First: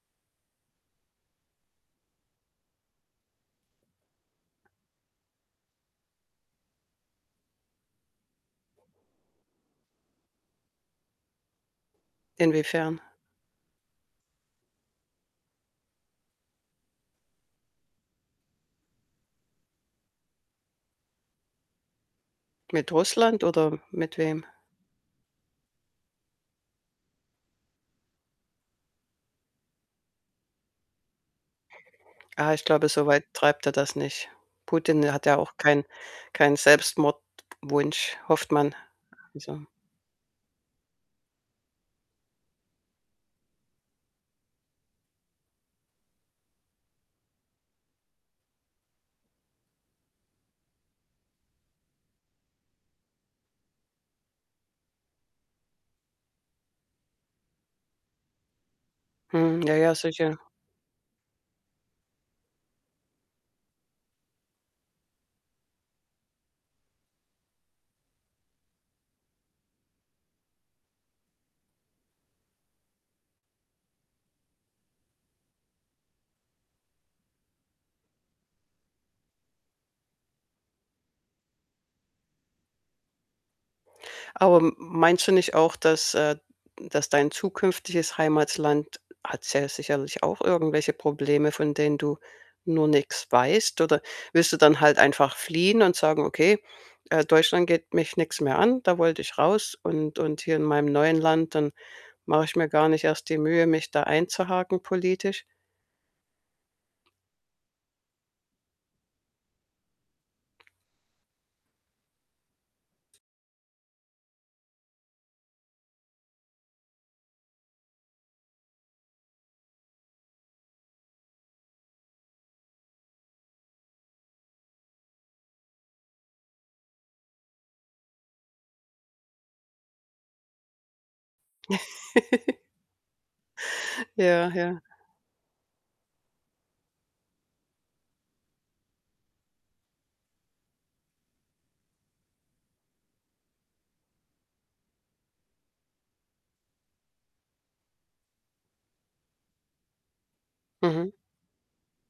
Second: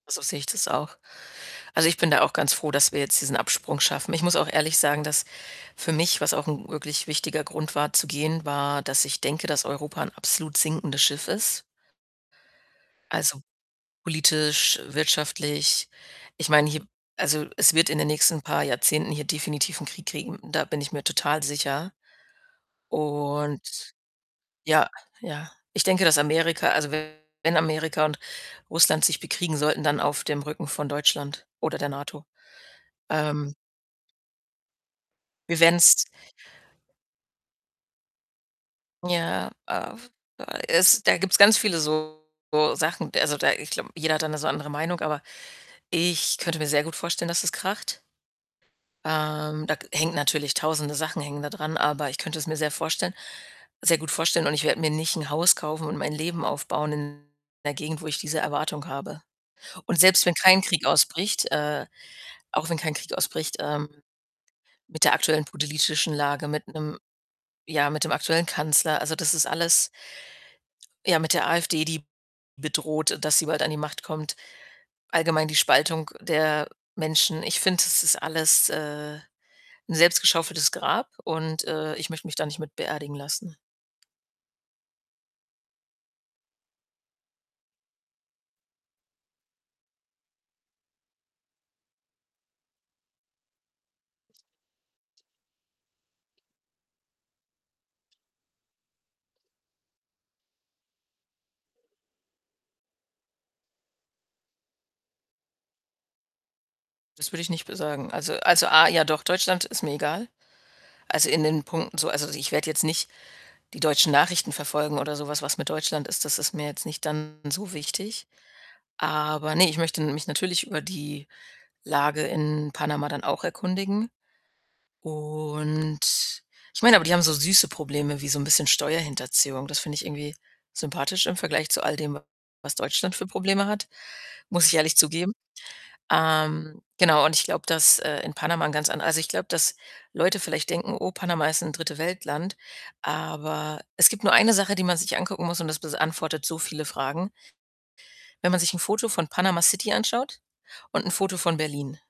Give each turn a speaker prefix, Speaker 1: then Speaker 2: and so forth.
Speaker 1: So sehe ich das auch. Also, ich bin da auch ganz froh, dass wir jetzt diesen Absprung schaffen. Ich muss auch ehrlich sagen, dass für mich was auch 'n wirklich wichtiger Grund war zu gehen, war, dass ich denke, dass Europa ein absolut sinkendes Schiff ist.
Speaker 2: Inwiefern?
Speaker 1: Also, politisch, wirtschaftlich. Ich meine, hier also, es wird in den nächsten paar Jahrzehnten hier definitiv 'n Krieg kriegen, da bin ich mir total sicher.
Speaker 2: Mit Russland oder
Speaker 1: Und
Speaker 2: mit wem?
Speaker 1: Ja, ja. Ich denke, dass Amerika also, wenn Amerika und Russland sich bekriegen sollten, dann auf dem Rücken von Deutschland oder der NATO.
Speaker 2: Ah, ich glaube, so weit
Speaker 1: Ähm
Speaker 2: treibt er das nicht. Putin hat ja auch
Speaker 1: Wir
Speaker 2: keinen
Speaker 1: werden's
Speaker 2: keinen Selbstmordwunsch, hofft man,
Speaker 1: Ja,
Speaker 2: also.
Speaker 1: äh, f äh, es da gibt's ganz viele so Sachen. Also, da ich glaube, jeder hat da 'ne so andere Meinung, aber ich könnte mir sehr gut vorstellen, dass es kracht. Ähm, da hängt natürlich 1.000e Sachen hängen da dran, aber ich könnte es mir sehr vorstellen sehr gut vorstellen, und ich werde mir nicht 'n Haus kaufen und mein Leben aufbauen in 'ner Gegend, wo ich diese Erwartung habe.
Speaker 2: Mhm, ja, ja,
Speaker 1: Und selbst wenn
Speaker 2: sicher.
Speaker 1: kein Krieg ausbricht äh, auch wenn kein Krieg ausbricht, ähm, mit der aktuellen politischen Lage, mit 'nem ja, mit dem aktuellen Kanzler, also, das ist alles ja, mit der AfD, die bedroht, dass sie bald an die Macht kommt, allgemein die Spaltung der Menschen. Ich finde, das ist alles, äh, 'n selbst geschaufeltes Grab und, äh, ich möchte mich da nicht mit beerdigen lassen.
Speaker 2: Aber m meinst du nicht auch, dass, äh dass dein zukünftiges Heimatland hat ja sicherlich auch irgendwelche Probleme, von denen du nur nix weißt? Oder willst du dann halt einfach fliehen und sagen: „Okay, äh, Deutschland geht mich nix mehr an, da wollte ich raus und und hier in meinem neuen Land, dann mache ich mir gar nicht erst die Mühe, mich da einzuhaken politisch.“?
Speaker 1: Das würde ich nicht be sagen. Also also, A ja, doch, Deutschland ist mir egal. Also, in den Punkten so also, ich werde jetzt nicht die deutschen Nachrichten verfolgen oder so was. Was mit Deutschland ist, das ist mir jetzt nicht dann so wichtig. Aber, ne, ich möchte mich natürlich über die Lage in Panama dann auch erkundigen. Und ich meine aber, die haben so süße Probleme wie so 'n bisschen Steuerhinterziehung. Das finde ich irgendwie sympathisch im Vergleich zu all dem, was Deutschland für Probleme hat,
Speaker 2: Ja,
Speaker 1: muss ich
Speaker 2: ja.
Speaker 1: ehrlich zugeben. Ähm, genau und ich glaube, dass, äh, in Panama 'n ganz an also, ich glaube, dass Leute vielleicht denken, „Oh, Panama ist 'n Dritte-Welt-Land“, aber es gibt nur 1 Sache, die man sich angucken muss, und das beantwortet so viele Fragen. Wenn man sich 'n Foto von Panama City anschaut und 'n
Speaker 2: Mhm.
Speaker 1: Foto von Berlin.